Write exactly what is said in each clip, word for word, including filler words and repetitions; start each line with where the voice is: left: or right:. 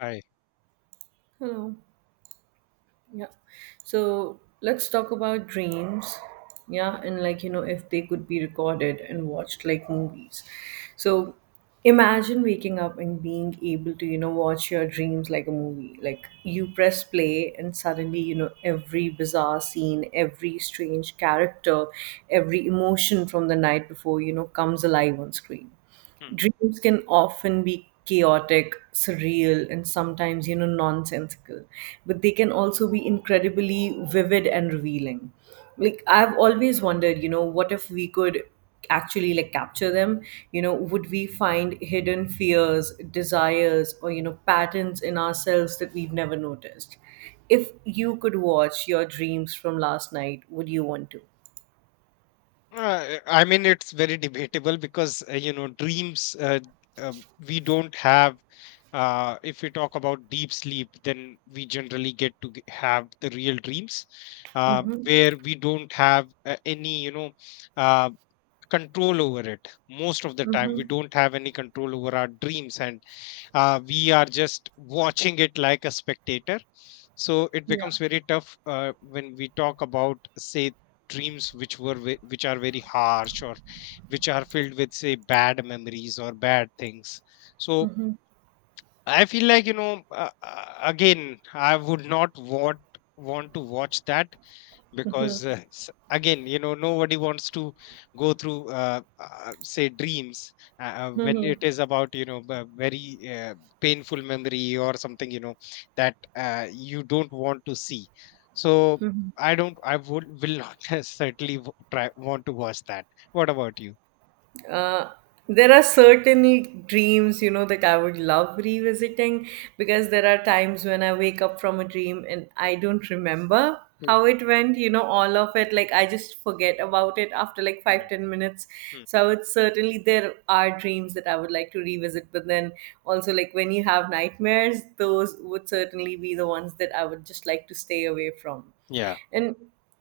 left: I
right: Hello. Yeah. So let's talk about dreams. Yeah. And like, you know, if they could be recorded and watched like movies. So imagine waking up and being able to, you know, watch your dreams like a movie. Like you press play and suddenly, you know, every bizarre scene, every strange character, every emotion from the night before, you know, comes alive on screen.
left: Hmm.
right: Dreams can often be chaotic, surreal, and sometimes, you know, nonsensical, but they can also be incredibly vivid and revealing. Like, I've always wondered, you know, what if we could actually like capture them. You know would we find hidden fears, desires, or you know patterns in ourselves that we've never noticed? If you could watch your dreams from last night, would you want to?
left: Uh, I mean, it's very debatable because uh, you know, dreams, uh, uh, we don't have. Uh, if we talk about deep sleep, then we generally get to g- have the real dreams, uh,
right: Mm-hmm.
left: where we don't have uh, any, you know uh, control over it. Most of the time,
right: Mm-hmm.
left: we don't have any control over our dreams, and uh, we are just watching it like a spectator. So it
right: Yeah.
left: becomes very tough uh, when we talk about, say, dreams which were ve- which are very harsh, or which are filled with, say, bad memories or bad things. So I feel like, you know uh, uh, again, I would not want want to watch that, because uh, s- again, you know, nobody wants to go through, uh, uh, say, dreams, uh, uh, when it is about, you know b- very uh, painful memory or something, you know, that uh, you don't want to see. So I don't I would will not certainly w- try want to watch that. What about you?
right: Uh, there are certain dreams, you know, that I would love revisiting, because there are times when I wake up from a dream and I don't remember
left: Mm.
right: how it went, you know, all of it. Like, I just forget about it after like five,
left: Mm.
right: ten minutes.
left: Mm.
right: So I would certainly, there are dreams that I would like to revisit. But then also, like when you have nightmares, those would certainly be the ones that I would just like to stay away from.
left: Yeah.
right: And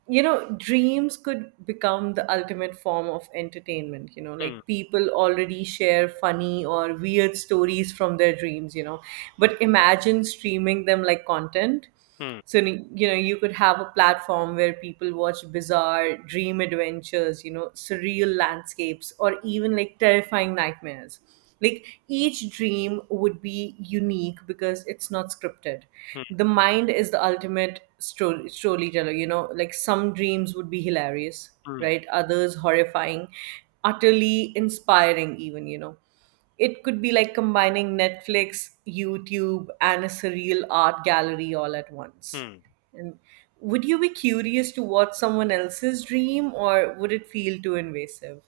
right: you know dreams could become the ultimate form of entertainment. You know like,
left: Mm.
right: people already share funny or weird stories from their dreams you know
left: Mm.
right: But imagine streaming them like content.
left: Mm.
right: So you know you could have a platform where people watch bizarre dream adventures, you know surreal landscapes, or even like terrifying nightmares. Like, each dream would be unique because it's not scripted.
left: Mm.
right: The mind is the ultimate story storyteller. You know like, some dreams would be hilarious,
left: Mm.
right: right, others horrifying, utterly inspiring even you know It could be like combining Netflix, YouTube, and a surreal art gallery all at once.
left: Mm.
right: And would you be curious to watch someone else's dream, or would it feel too invasive?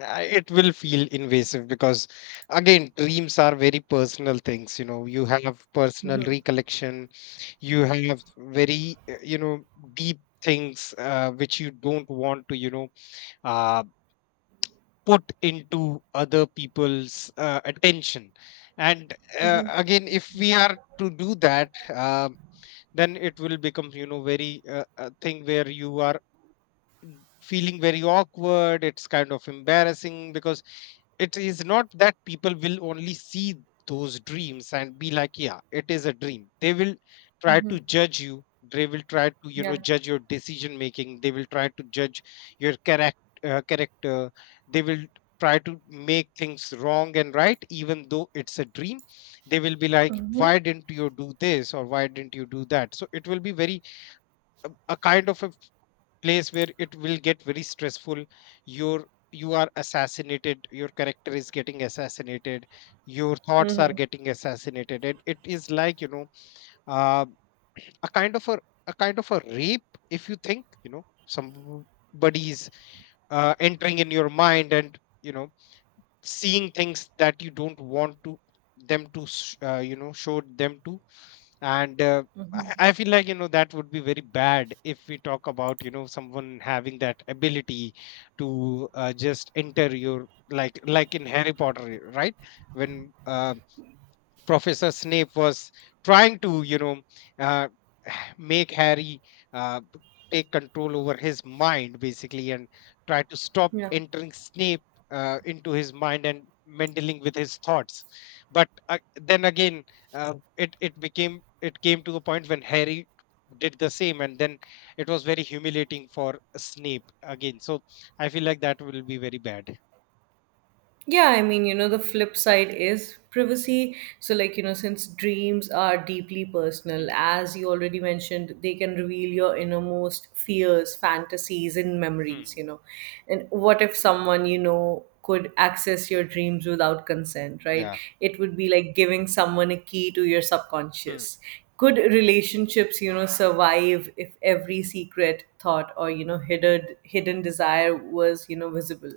left: I- It will feel invasive because, again, dreams are very personal things. You know, you have personal
right: Mm-hmm.
left: recollection. You have very uh, you know deep things, uh, which you don't want to, you know uh, put into other people's uh, attention. And uh, again, if we are to do that, uh, then it will become, you know, very uh, a thing where you are feeling very awkward. It's kind of embarrassing because it is not that people will only see those dreams and be like, yeah, it is a dream. They will try
right: Mm-hmm.
left: to judge you. They will try to, you know,
right: Yeah.
left: judge your decision making. They will try to judge your character uh, character. They will try to make things wrong and right, even though it's a dream. They will be like, why didn't you do this, or why didn't you do that? So it will be very, a a kind of a place where it will get very stressful. Your you are assassinated. Your character is getting assassinated. Your thoughts are
right: Mm-hmm.
left: getting assassinated, and it is like, you know uh, a kind of a, a kind of a rape, if you think, you know, somebody's uh, entering in your mind, and, you know, seeing things that you don't want to them to sh- uh, you know, show them to. And uh, I I feel like, you know, that would be very bad if we talk about, you know, someone having that ability to uh, just enter your, like like in Harry Potter, right? When uh, Professor Snape was trying to, you know, uh, make Harry uh, b- take control over his mind, basically, and try to stop
right: Yeah.
left: entering Snape uh, into his mind and meddling with his thoughts. But uh, then again, uh, it it became it came to a point when Harry did the same, and then it was very humiliating for Snape again. So I feel like that will be very bad.
right: Yeah, I mean, you know, the flip side is privacy. So, like, you know, since dreams are deeply personal,
left: Hmm.
right: as you already mentioned, they can reveal your innermost fears, fantasies, and memories,
left: Hmm.
right: you know. And what if someone, you know, could access your dreams without consent, right?
left: Yeah.
right: It would be like giving someone a key to your
left: Hmm.
right: subconscious. Could relationships you know survive if every secret thought or you know hidden hidden desire was you know visible?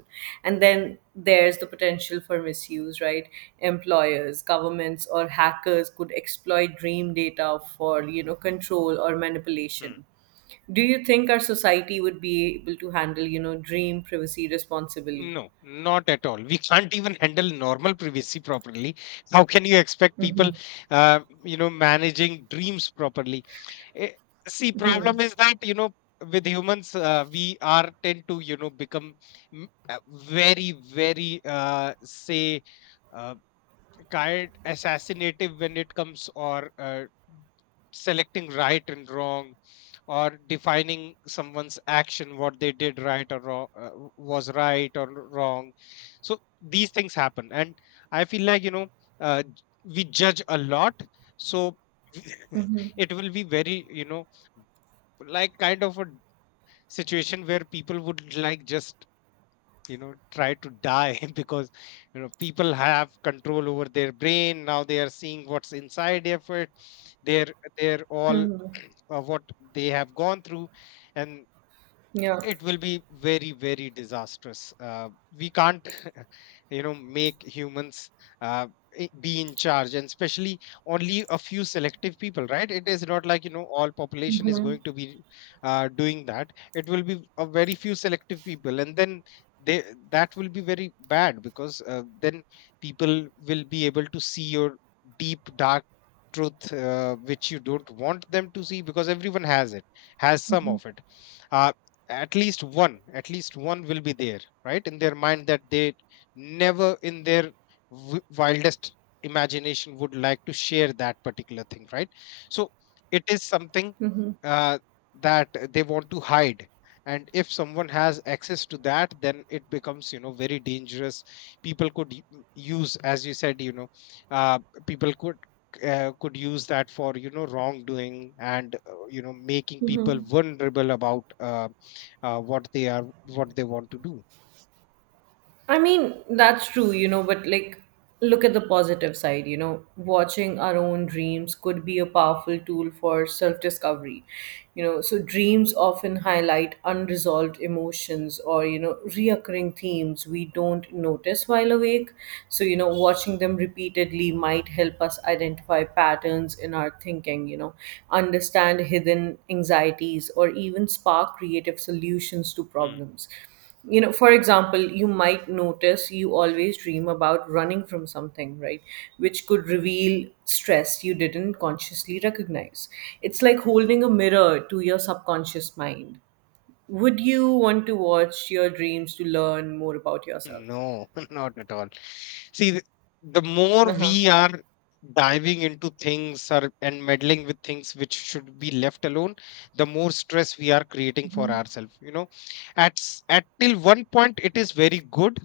right: And then there's the potential for misuse, right? Employers, governments, or hackers could exploit dream data for you know control or manipulation. Do you think our society would be able to handle you know dream privacy responsibly?
left: No, not at all. We can't even handle normal privacy properly. How can you expect people, uh, you know, managing dreams properly? Eh. See, problem is that, you know, with humans, uh, we are tend to, you know, become, mm, uh, very, very, uh, say, uh, guide assassinative when it comes, or uh, selecting right and wrong, or defining someone's action, what they did right or wrong, uh, was right or wrong. So these things happen, and I feel like, you know, uh, j- we judge a lot. So, it will be very, you know, like, kind of a situation where people would like just, you know, try to die because, you know, people have control over their brain. Now they are seeing what's inside effort. They're they're all
right: Hmm.
left: uh, what they have gone through. And
right: Yeah.
left: it will be very, very disastrous. Uh, we can't you know, make humans, uh, i- be in charge, and especially only a few selective people, right? It is not like, you know, all population is going to be uh, doing that. It will be a very few selective people, and then they that will be very bad, because uh, then people will be able to see your deep dark truth, uh, which you don't want them to see, because everyone has it, has some
right: Hmm.
left: of it. uh, at least one, at least one will be there, right, in their mind, that they never, in their w- wildest imagination, would like to share that particular thing, right? So it is something, uh, that they want to hide. And if someone has access to that, then it becomes, you know, very dangerous. People could u- use, as you said, you know, uh, people could uh, could use that for, you know, wrongdoing, and uh, you know, making people
right: Hmm.
left: vulnerable about, uh, uh, what they are what they want to do.
right: I mean, that's true, you know, but like, look at the positive side, you know, watching our own dreams could be a powerful tool for self discovery, you know. So, dreams often highlight unresolved emotions or, you know, reoccurring themes we don't notice while awake. So, you know, watching them repeatedly might help us identify patterns in our thinking, you know, understand hidden anxieties or even spark creative solutions to
left: Hmm.
right: problems. You know for example, you might notice you always dream about running from something, right? Which could reveal stress you didn't consciously recognize. It's like holding a mirror to your subconscious mind. Would you want to watch your dreams to learn more about yourself?
left: No, not at all. See th- the more
right: Uh-huh.
left: we are diving into things, or, and meddling with things which should be left alone, the more stress we are creating for
right: Mm-hmm.
left: ourselves, you know. At s- at till one point it is very good,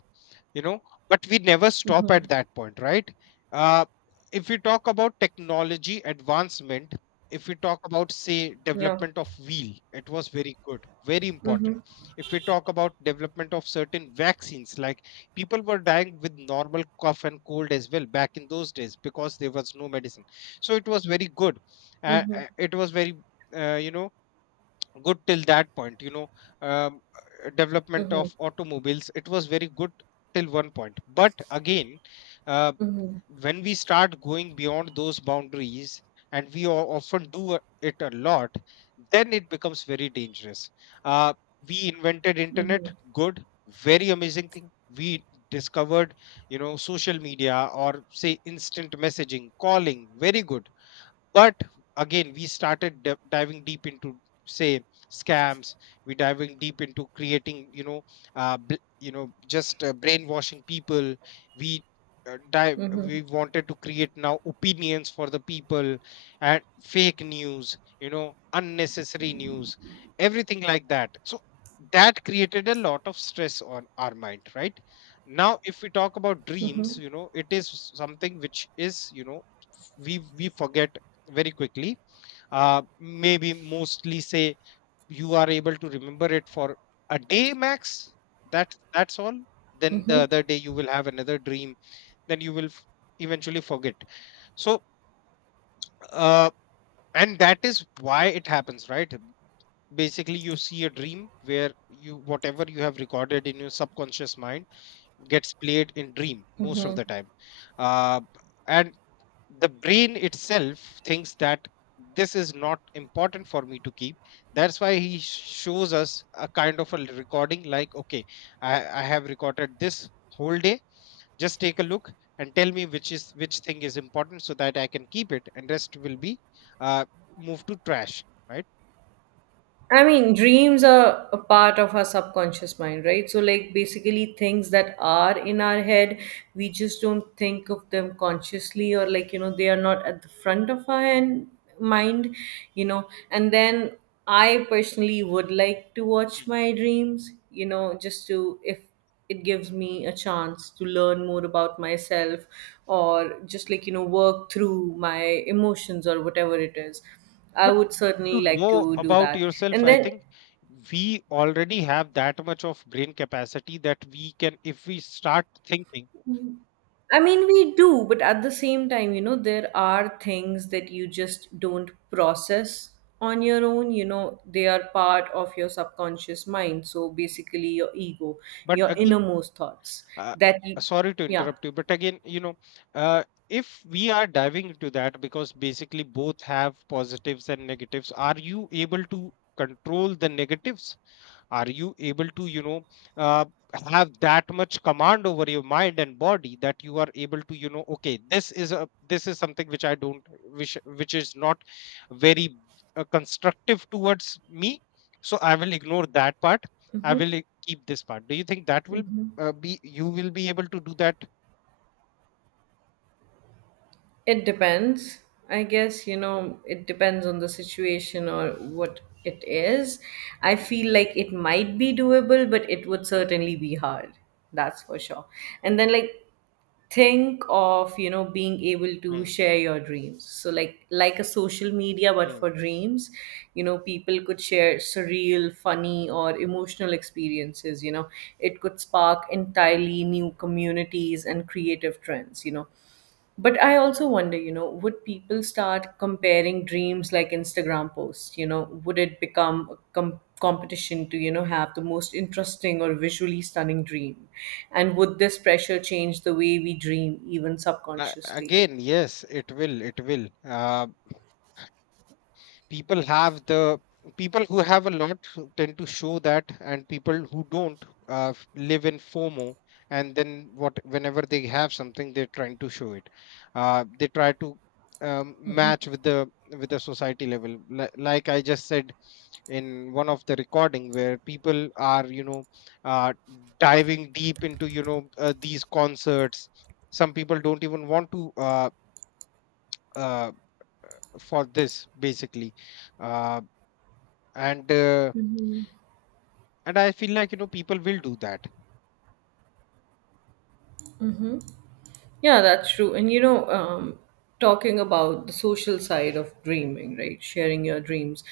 left: you know, but we never stop
right: Mm-hmm.
left: at that point, right? uh, if we talk about technology advancement, if we talk about, say,
right: Yeah.
left: development of wheel, it was very good, very
right: Mm-hmm.
left: important. If we talk about development of certain vaccines, like, people were dying with normal cough and cold as well back in those days, because there was no medicine. So it was very good. Uh,
right: Mm-hmm.
left: uh, it was very uh, you know good till that point, you know. um, uh, Development
right: Mm-hmm.
left: of automobiles, it was very good till one point, but again, uh,
right: Mm-hmm.
left: when we start going beyond those boundaries, and we o- often do a- it a lot, then it becomes very dangerous. uh, we invented internet. Good. Very amazing thing. We discovered, you know, social media, or say, instant messaging, calling. Very good. But again, we started d- diving deep into, say, scams. We diving deep into creating, you know, uh, bl- you know, just uh, brainwashing people. we uh, dive
right: Mm-hmm.
left: we wanted to create now opinions for the people, and fake news, you know, unnecessary news, everything like that. So that created a lot of stress on our mind, right? Now if we talk about dreams, you know, it is something which is, you know, we we forget very quickly. Uh maybe, mostly, say, you are able to remember it for a day max. That's that's all. Then the other day you will have another dream, then you will f- eventually forget. So uh and that is why it happens, right? Basically, you see a dream where, you whatever you have recorded in your subconscious mind, gets played in dream most of the time. uh and the brain itself thinks that this is not important for me to keep. That's why he shows us a kind of a recording, like, okay, i i have recorded this whole day. Just take a look and tell me which is, which thing is important, so that I can keep it, and rest will be uh moved to trash, right?
right: I mean, dreams are a part of our subconscious mind, right? So, like, basically, things that are in our head, we just don't think of them consciously, or like, you know, they are not at the front of our hand, mind, you know. And then I personally would like to watch my dreams, you know, just to, if it gives me a chance to learn more about myself, or just like you know work through my emotions or whatever it is. I
left: But
right: would
left: to
right: certainly like
left: know
right: to do
left: about
right: that.
left: yourself,
right: And
left: I
right: then,
left: think we already have that much of brain capacity that we can, if we start thinking.
right: I mean, we do, but at the same time, you know there are things that you just don't process on your own. You know they are part of your subconscious mind, so basically your ego,
left: But
right: your
left: again,
right: innermost thoughts
left: uh,
right: that you,
left: uh, sorry to
right: Yeah.
left: interrupt you, but again, you know, uh, if we are diving into that, because basically both have positives and negatives, are you able to control the negatives? Are you able to, you know, uh, have that much command over your mind and body that you are able to, you know, okay, this is, a this is something which I don't which which is not very, uh, constructive towards me, so I will ignore that part. I
right: Hmm.
left: will i- keep this part. Do you think that will,
right: Hmm.
left: uh, be you will be able to do that?
right: It depends. I guess, you know, it depends on the situation or what it is. I feel like it might be doable, but it would
left: Mm.
right: certainly be hard. That's for sure. And then, like, think of you know being able to
left: Mm.
right: share your dreams, so like like a social media but for
left: Mm.
right: dreams. You know people could share surreal, funny, or emotional experiences you know It could spark entirely new communities and creative trends you know But I also wonder, you know, would people start comparing dreams like Instagram posts? You know, would it become a com- competition to, you know, have the most interesting or visually stunning dream? And would this pressure change the way we dream, even
left: Uh,
right: subconsciously?
left: again, yes, it will it will. Uh, people have the People who have a lot who tend to show that, and people who don't uh, f- live in fomo, and then, what whenever they have something, they're trying to show it. Uh, they try to, um, match with the with the society level. Li- like I just said, in one of the recording where people are, you know, uh, diving deep into, you know, uh, these concerts. Some people don't even want to, uh, uh, for this basically, uh, and uh, and I feel like, you know, people will do that.
right: Yeah, that's true. And you know, um, talking about the social side of dreaming, right? Sharing your dreams,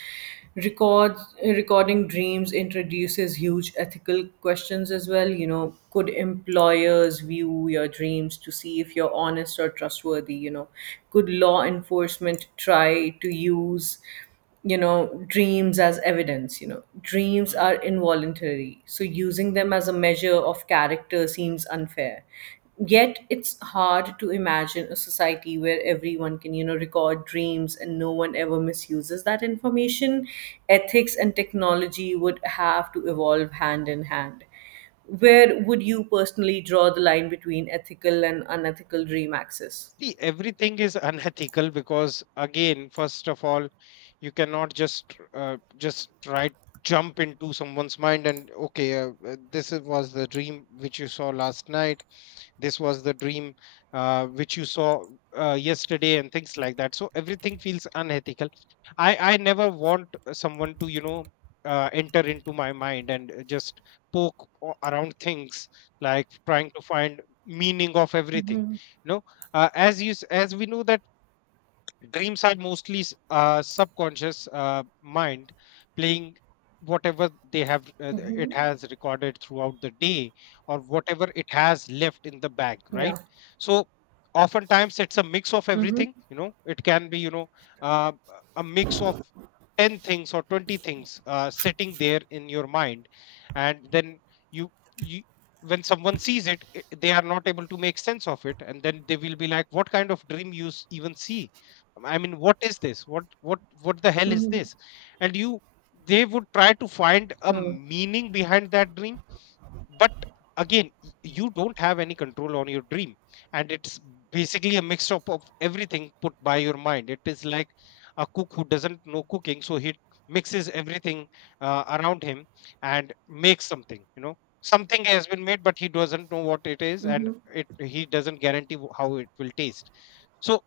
right: records, recording dreams introduces huge ethical questions as well. You know, could employers view your dreams to see if you're honest or trustworthy? You know, could law enforcement try to use you know dreams as evidence? You know dreams
left: Mm.
right: are involuntary, so using them as a measure of character seems unfair. Yet it's hard to imagine a society where everyone can you know record dreams and no one ever misuses that information. Ethics and technology would have to evolve hand in hand. Where would you personally draw the line between ethical and unethical dream access?
left: See, everything is unethical because, again, first of all, you cannot just uh, just try jump into someone's mind and, okay, uh, uh, this is- was the dream which you saw last night. This was the dream uh, which you saw uh, yesterday and things like that, so everything feels unethical. I i never want someone to you know uh, enter into my mind and uh, just poke o- around things like trying to find meaning of everything, you know. Uh, as you s- as we know that dreams are mostly s- uh, subconscious uh, mind playing whatever they have uh, th- it has recorded throughout the day, or whatever it has left in the bank,
right: Yeah.
left: right? So oftentimes it's a mix of everything,
right: Mm-hmm.
left: you know. It can be, you know, uh, a mix of ten things or twenty things uh, sitting there in your mind, and then you you when someone sees it, i- they are not able to make sense of it, and then they will be like, what kind of dream you s- even see? I mean, what is this? What what what the hell is
right: Mm-hmm.
left: this? And you they would try to find a meaning behind that dream, but again, y- you don't have any control on your dream, and it's basically a mix up of everything put by your mind. It is like a cook who doesn't know cooking, so he mixes everything uh, around him and makes something. You know, something has been made, but he doesn't know what it is, and it he doesn't guarantee wh- how it will taste. So,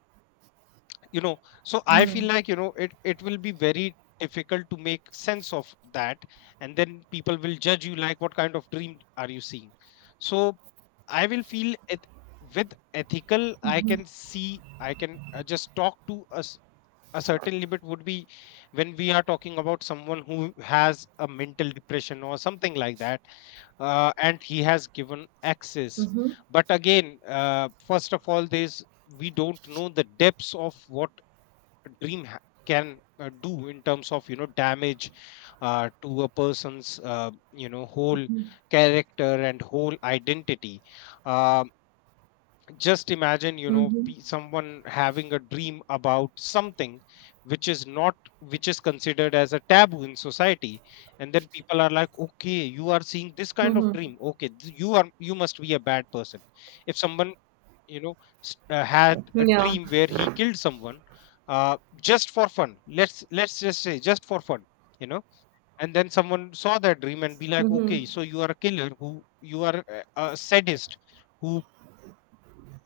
left: you know, so I feel like, you know, it it will be very difficult to make sense of that, and then people will judge you like, what kind of dream are you seeing? So I will feel it. With ethical, I can see, I can uh, just talk to us. A certain limit would be when we are talking about someone who has a mental depression or something like that, uh, and he has given access. But again, uh, first of all, there's, we don't know the depths of what dream ha- can uh, do in terms of, you know, damage uh, to a person's, uh, you know, whole character and whole identity. uh, just imagine, you know,
right: Mm-hmm.
left: pe- someone having a dream about something which is not, which is considered as a taboo in society, and then people are like, okay, you are seeing this kind of
right: Mm-hmm.
left: dream, okay, th- you are, you must be a bad person. If someone, you know, s- uh, had a
right: Yeah,
left: dream where he killed someone, uh, just for fun, let's let's just say just for fun, you know, and then someone saw that dream and be like, okay, so you are a killer, who, you are a, a sadist who,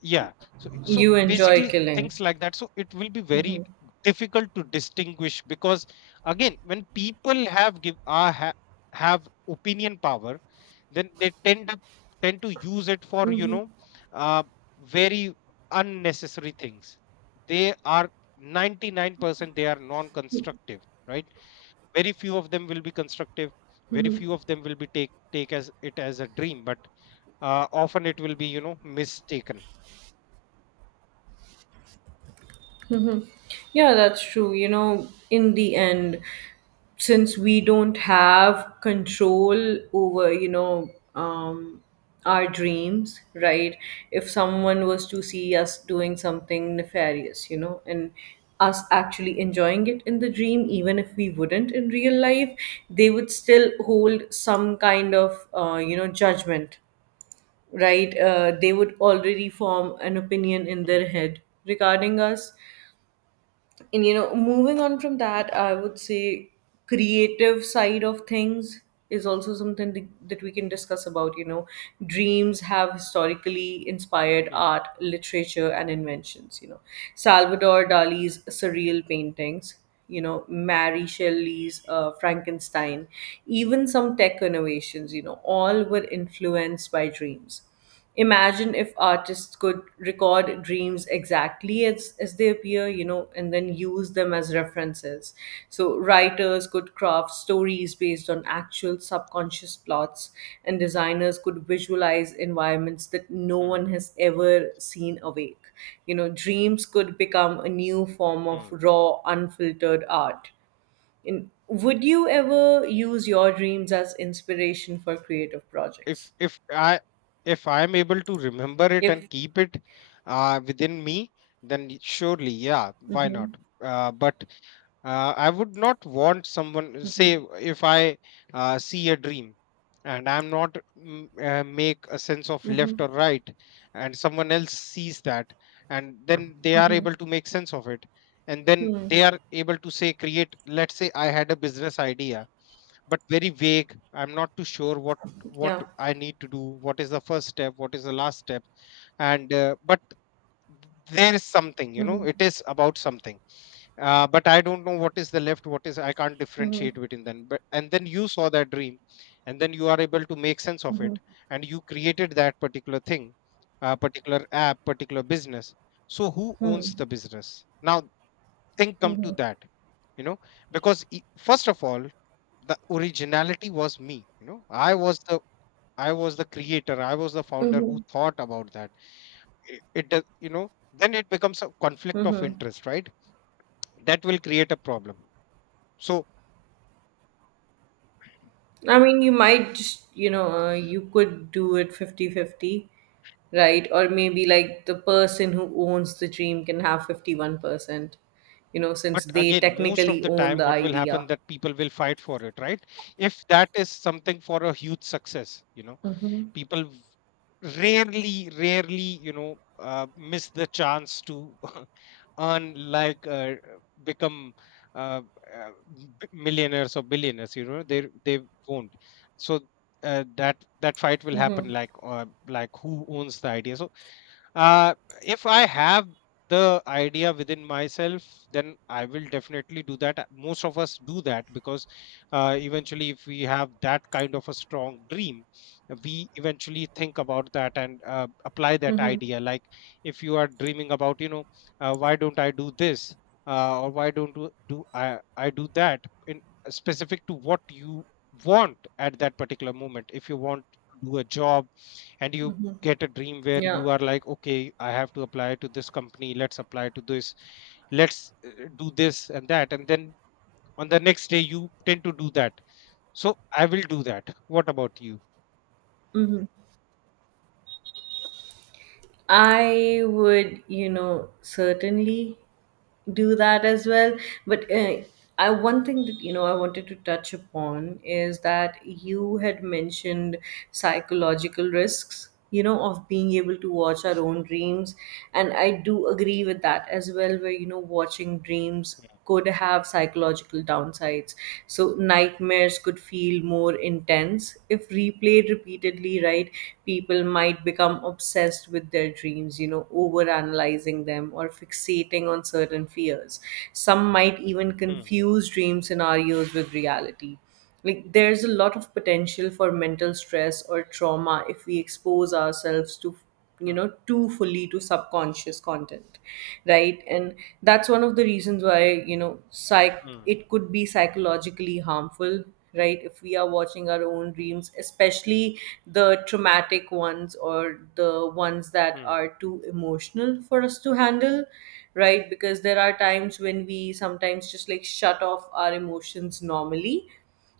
left: yeah. So so
right: you enjoy
left: basically
right: killing.
left: things like that, so it will be very difficult to distinguish, because again, when people have give are ha, have opinion power, then they tend to tend to use it for, you know, uh, very unnecessary things. They are ninety-nine percent, they are non constructive, right? Very few of them will be constructive, very few of them will be take take as it as a dream, but uh, often it will be, you know, mistaken.
right: Yeah, that's true. You know, in the end, since we don't have control over, you know, um, our dreams, right? If someone was to see us doing something nefarious, you know, and us actually enjoying it in the dream, even if we wouldn't in real life, they would still hold some kind of, uh, you know, judgment, right? Uh, they would already form an opinion in their
left: Hmm,
right: head regarding us. And you know moving on from that, I would say, creative side of things is also something th- that we can discuss about you know Dreams have historically inspired
left: hmm,
right: art, literature, and inventions you know Salvador Dali's surreal paintings, you know Mary
left: hmm,
right: Shelley's uh, Frankenstein, even some tech innovations, you know all were influenced by dreams. Imagine if artists could record dreams exactly as, as they appear, you know, and then use them as references. So, writers could craft stories based on actual subconscious plots, and designers could visualize environments that no
left: hmm,
right: one has ever seen awake. You know, dreams could become a new form of
left: hmm.
right: raw, unfiltered art. And would you ever use your dreams as inspiration for creative
left: if
right: projects?
left: if i if I am able to remember it
right: If
left: and keep it uh, within me, then surely, yeah, why not?
right: Mhm.
left: Uh, but uh, I would not want someone, say if I uh, see a dream, and I'm not mm, uh, make a sense of left or right, and someone else sees that, and then they are able to make sense of it, and then they are able to say create. Let's say I had a business idea, but very vague. I'm not too sure what what
right: Yeah.
left: I need to do. What is the first step? What is the last step? And uh, but there is something, you know,
right: Mhm.
left: it is about something, uh, but I don't know what is the left, what is, I can't differentiate between them. But and then you saw that dream, and then you are able to make sense of it, and you created that particular thing, uh, particular app, particular business. So who owns the business now? Think, come to that, you know, because e- first of all, the originality was me. You know, i was the i was the creator, I was the founder who
right: Mhm.
left: thought about that. It, it does- you know then it becomes a conflict of
right: Mhm.
left: interest, right? That will create a problem. So,
right: I mean, you might just, you know, uh, you could do it fifty-fifty, right? Or maybe like the person who owns the dream can have fifty-one percent, you know,
left: but
right: since they
left: again, most of
right: technically
left: the
right: own
left: time,
right: the
left: what will
right: idea.
left: happen that people will fight for it, right? If that is something for a huge success, you know,
right: Mm-hmm.
left: people v- rarely, rarely, you know, uh, miss the chance to earn, like, uh, become uh, uh, b- millionaires or billionaires. You know, they they won't. So uh, that that fight will happen, like, uh, like who owns the idea. So uh, if I have the idea within myself, then I will definitely do that. Uh, Most of us do that because uh, eventually, if we have that kind of a strong dream, uh, we eventually think about that and uh, apply that idea. Like, if you are dreaming about, you know, uh, why don't I do this, uh, or why don't do, do I, I do that, in specific to what you want at that particular moment. If you want to do a job, and you get a dream where
right: Yeah.
left: you are like, okay, I have to apply to this company, let's apply to this, let's uh, do this and that, and then on the next day you tend to do that. So I will do that. What about you?
right: Hmm. I would, you know, certainly do that as well. But uh, I one thing that you know I wanted to touch upon is that you had mentioned psychological risks, you know, of being able to watch our own dreams, and I do agree with that as well. Where you know watching dreams could have psychological downsides. So nightmares could feel more intense. If replayed repeatedly, right, people might become obsessed with their dreams, you know, overanalyzing them or fixating on certain fears. Some might even
left: Hmm,
right: confuse dream scenarios with reality. Like, there's a lot of potential for mental stress or trauma if we expose ourselves to you
left: hmm,
right: know too fully to subconscious content, right, and that's one of the reasons why you know psych
left: hmm,
right: it could be psychologically harmful, right, if we are watching our own dreams, especially the traumatic ones or the ones that
left: hmm,
right: are too emotional for us to handle, right, because there are times when we sometimes just like shut off our emotions normally.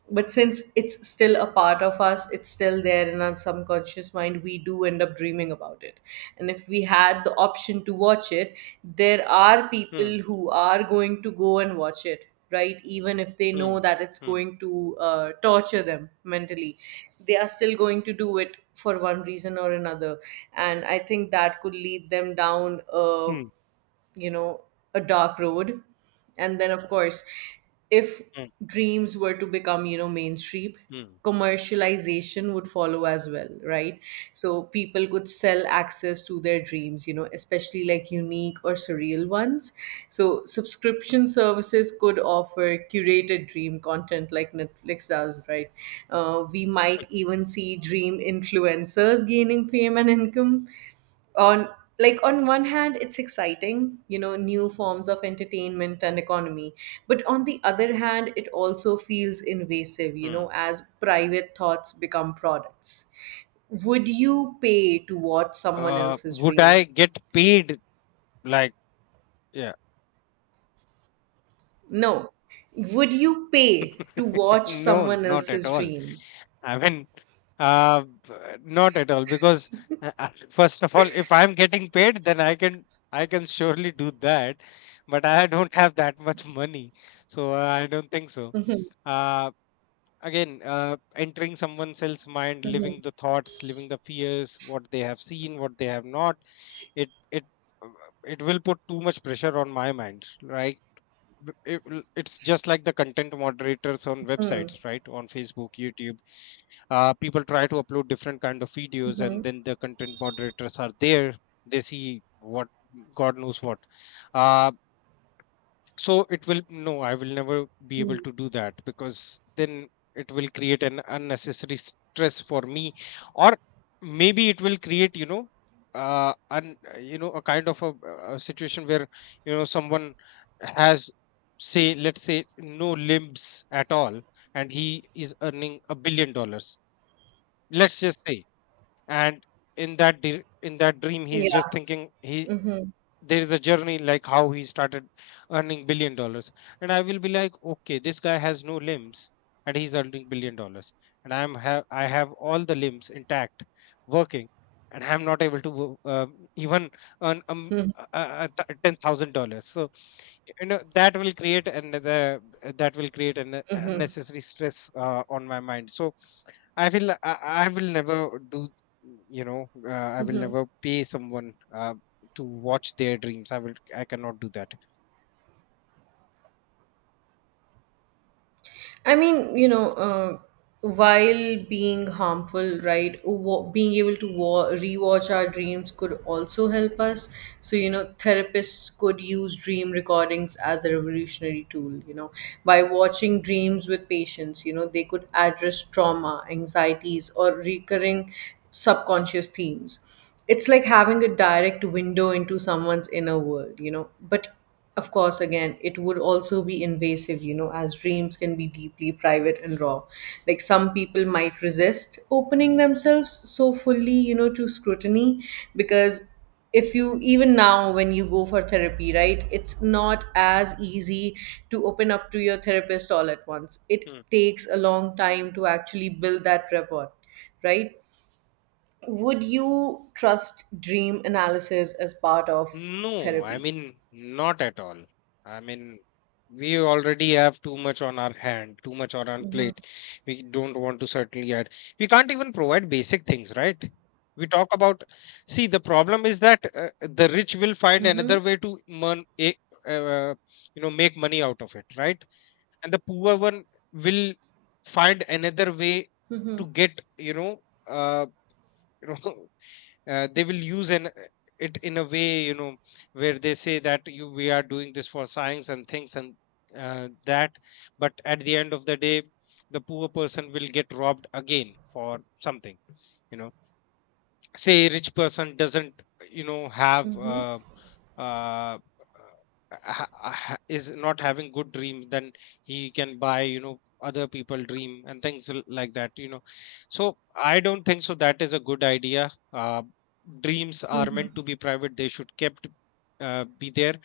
right: But since it's still a part of us, it's still there in our subconscious mind, we do end up dreaming about it. And if we had the option to watch it, there are
left: hmm,
right: people who are going to go and watch it, right, even if they know
left: hmm,
right: that it's
left: hmm,
right: going to uh, torture them mentally. They are still going to do it for one reason or another. And I think that could lead them down uh,
left: hmm,
right: you know a dark road. And then of course, if
left: hmm,
right: dreams were to become you know mainstream,
left: hmm,
right: commercialization would follow as well, right? So people could sell access to their dreams, you know especially like unique or surreal ones. So subscription services could offer curated dream content like Netflix does, right? Uh, we might even see dream influencers gaining fame and income on like on one hand it's exciting, you know new forms of entertainment and economy. But on the other hand, it also feels invasive, you know
left: hmm.
right: as private thoughts become products. Would you pay to watch someone
left: Uh
right: else's
left: would
right: dream?
left: I get paid? Like, yeah?
right: No. Would you pay to watch
left: no,
right: someone
left: not at
right: else's
left: all.
right: dream?
left: I mean, uh, b- not at all, because uh, uh, first of all, if I'm getting paid, then I can I can surely do that. But I don't have that much money, so uh, I don't think so.
right: Mhm,
left: Uh, again, uh, entering someone else's mind,
right: mhm,
left: living the thoughts, living the fears, what they have seen, what they have not, it it uh, it will put too much pressure on my mind, right? B- it will, it's just like the content moderators on
right: mhm,
left: websites, right? On Facebook, YouTube, uh, people try to upload different kind of videos, and
right: mhm,
left: then the content moderators are there. They see what, god knows what. uh, so it will, no, I will never be able
right: mhm.
left: to do that, because then it will create an unnecessary stress for me, or maybe it will create, you know, uh and you know a kind of a, a situation where, you know, someone has, say, let's say, no limbs at all, and he is earning a billion dollars, let's just say, and in that dir- in that dream, he's just
right: Yeah.
left: thinking, he,
right: Mhm,
left: there is a journey, like how he started earning billion dollars. And I will be like, okay, this guy has no limbs and he's earning billion dollars, and I'm, have i have all the limbs intact, working, and I'm not able to wo- uh, even earn um,
right: mhm,
left: uh, uh, th- ten thousand dollars. So, you know, that will create another, that will create an
right: mhm.
left: unnecessary stress uh, on my mind. So I will I, I will never do, you know, uh, I will never pay someone uh, to watch their dreams. I will, I cannot do that.
right: I mean, you know, uh, while being harmful, right, wa- being able to wa- rewatch our dreams could also help us. So, you know, therapists could use dream recordings as a revolutionary tool, you know, by watching dreams with patients, you know, they could address trauma, anxieties, or recurring subconscious themes. It's like having a direct window into someone's inner world, you know, but of course, again, it would also be invasive, you know, as dreams can be deeply private and raw. Like some people might resist opening themselves so fully, you know, to scrutiny, because if you, even now when you go for therapy, right, it's not as easy to open up to your therapist all at once. It
left: Hmm.
right: takes a long time to actually build that rapport, right? Would you trust dream analysis as part of
left: No, I
right: therapy?
left: mean, not at all. I mean, we already have too much on our hand, too much on our
right: Mm-hmm.
left: plate. We don't want to certainly add. We can't even provide basic things, right? We talk about. See, the problem is that uh, the rich will find another way to mon- eh, uh, you know, make money out of it, right? And the poor one will find another way
right: Mm-hmm.
left: to get, you know, uh, you know, uh, they will use an it in a way, you know, where they say that you, we are doing this for science and things, and uh, that. But at the end of the day, the poor person will get robbed again for something, you know. Say a rich person doesn't, you know, have
right: Mm-hmm.
left: uh, uh, uh, ha- uh, ha- is not having good dreams, then he can buy, you know, other people dream and things l- like that, you know. So I don't think so that is a good idea. Uh, dreams are
right: Mm-hmm.
left: meant to be private, they should kept uh, be there.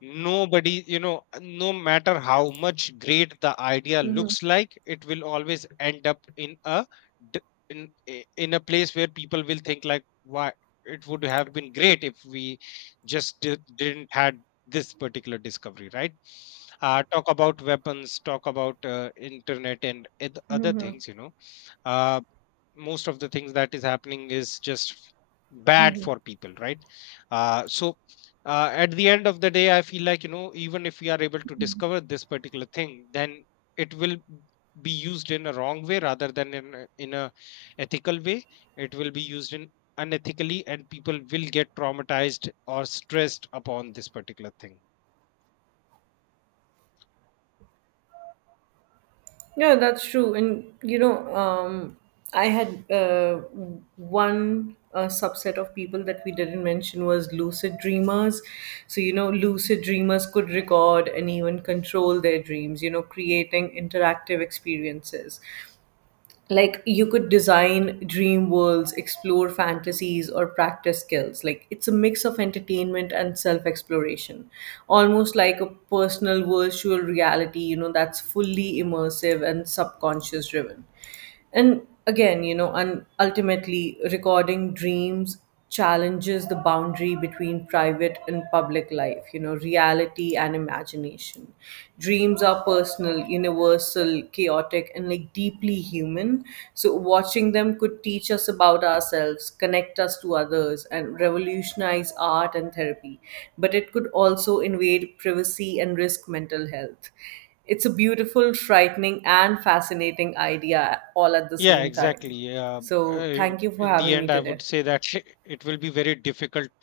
left: Nobody, you know, no matter how much great the idea
right: Mm-hmm.
left: looks like, it will always end up in a d- in i- in a place where people will think like, why, it would have been great if we just did, didn't had this particular discovery, right? Uh, talk about weapons, talk about uh, internet and eth- other things, you know. Uh, most of the things that is happening is just bad for people, right? Uh, so uh, at the end of the day, I feel like, you know, even if we are able to discover this particular thing, then it will be used in a wrong way rather than in a, in a ethical way. It will be used in unethically, and people will get traumatized or stressed upon this particular thing.
right: Yeah, that's true. And you know, um, I had, uh, one uh, subset of people that we didn't mention was lucid dreamers. So you know, lucid dreamers could record and even control their dreams. You know, creating interactive experiences. Like, you could design dream worlds, explore fantasies, or practice skills. Like, it's a mix of entertainment and self exploration, almost like a personal virtual reality, you know that's fully immersive and subconscious driven. And again, you know and ultimately, recording dreams challenges the boundary between private and public life, you know, reality and imagination. Dreams are personal,
left: Mm.
right: universal, chaotic, and like deeply human. So, watching them could teach us about ourselves, connect us to others, and revolutionize art and therapy. But it could also invade privacy and risk mental health. It's a beautiful, frightening, and fascinating idea all at the
left: Yeah,
right: same time.
left: exactly. uh,
right: So,
left: uh,
right: thank you for
left: in the
right: having me
left: end, I
right: today.
left: would say that it will be very difficult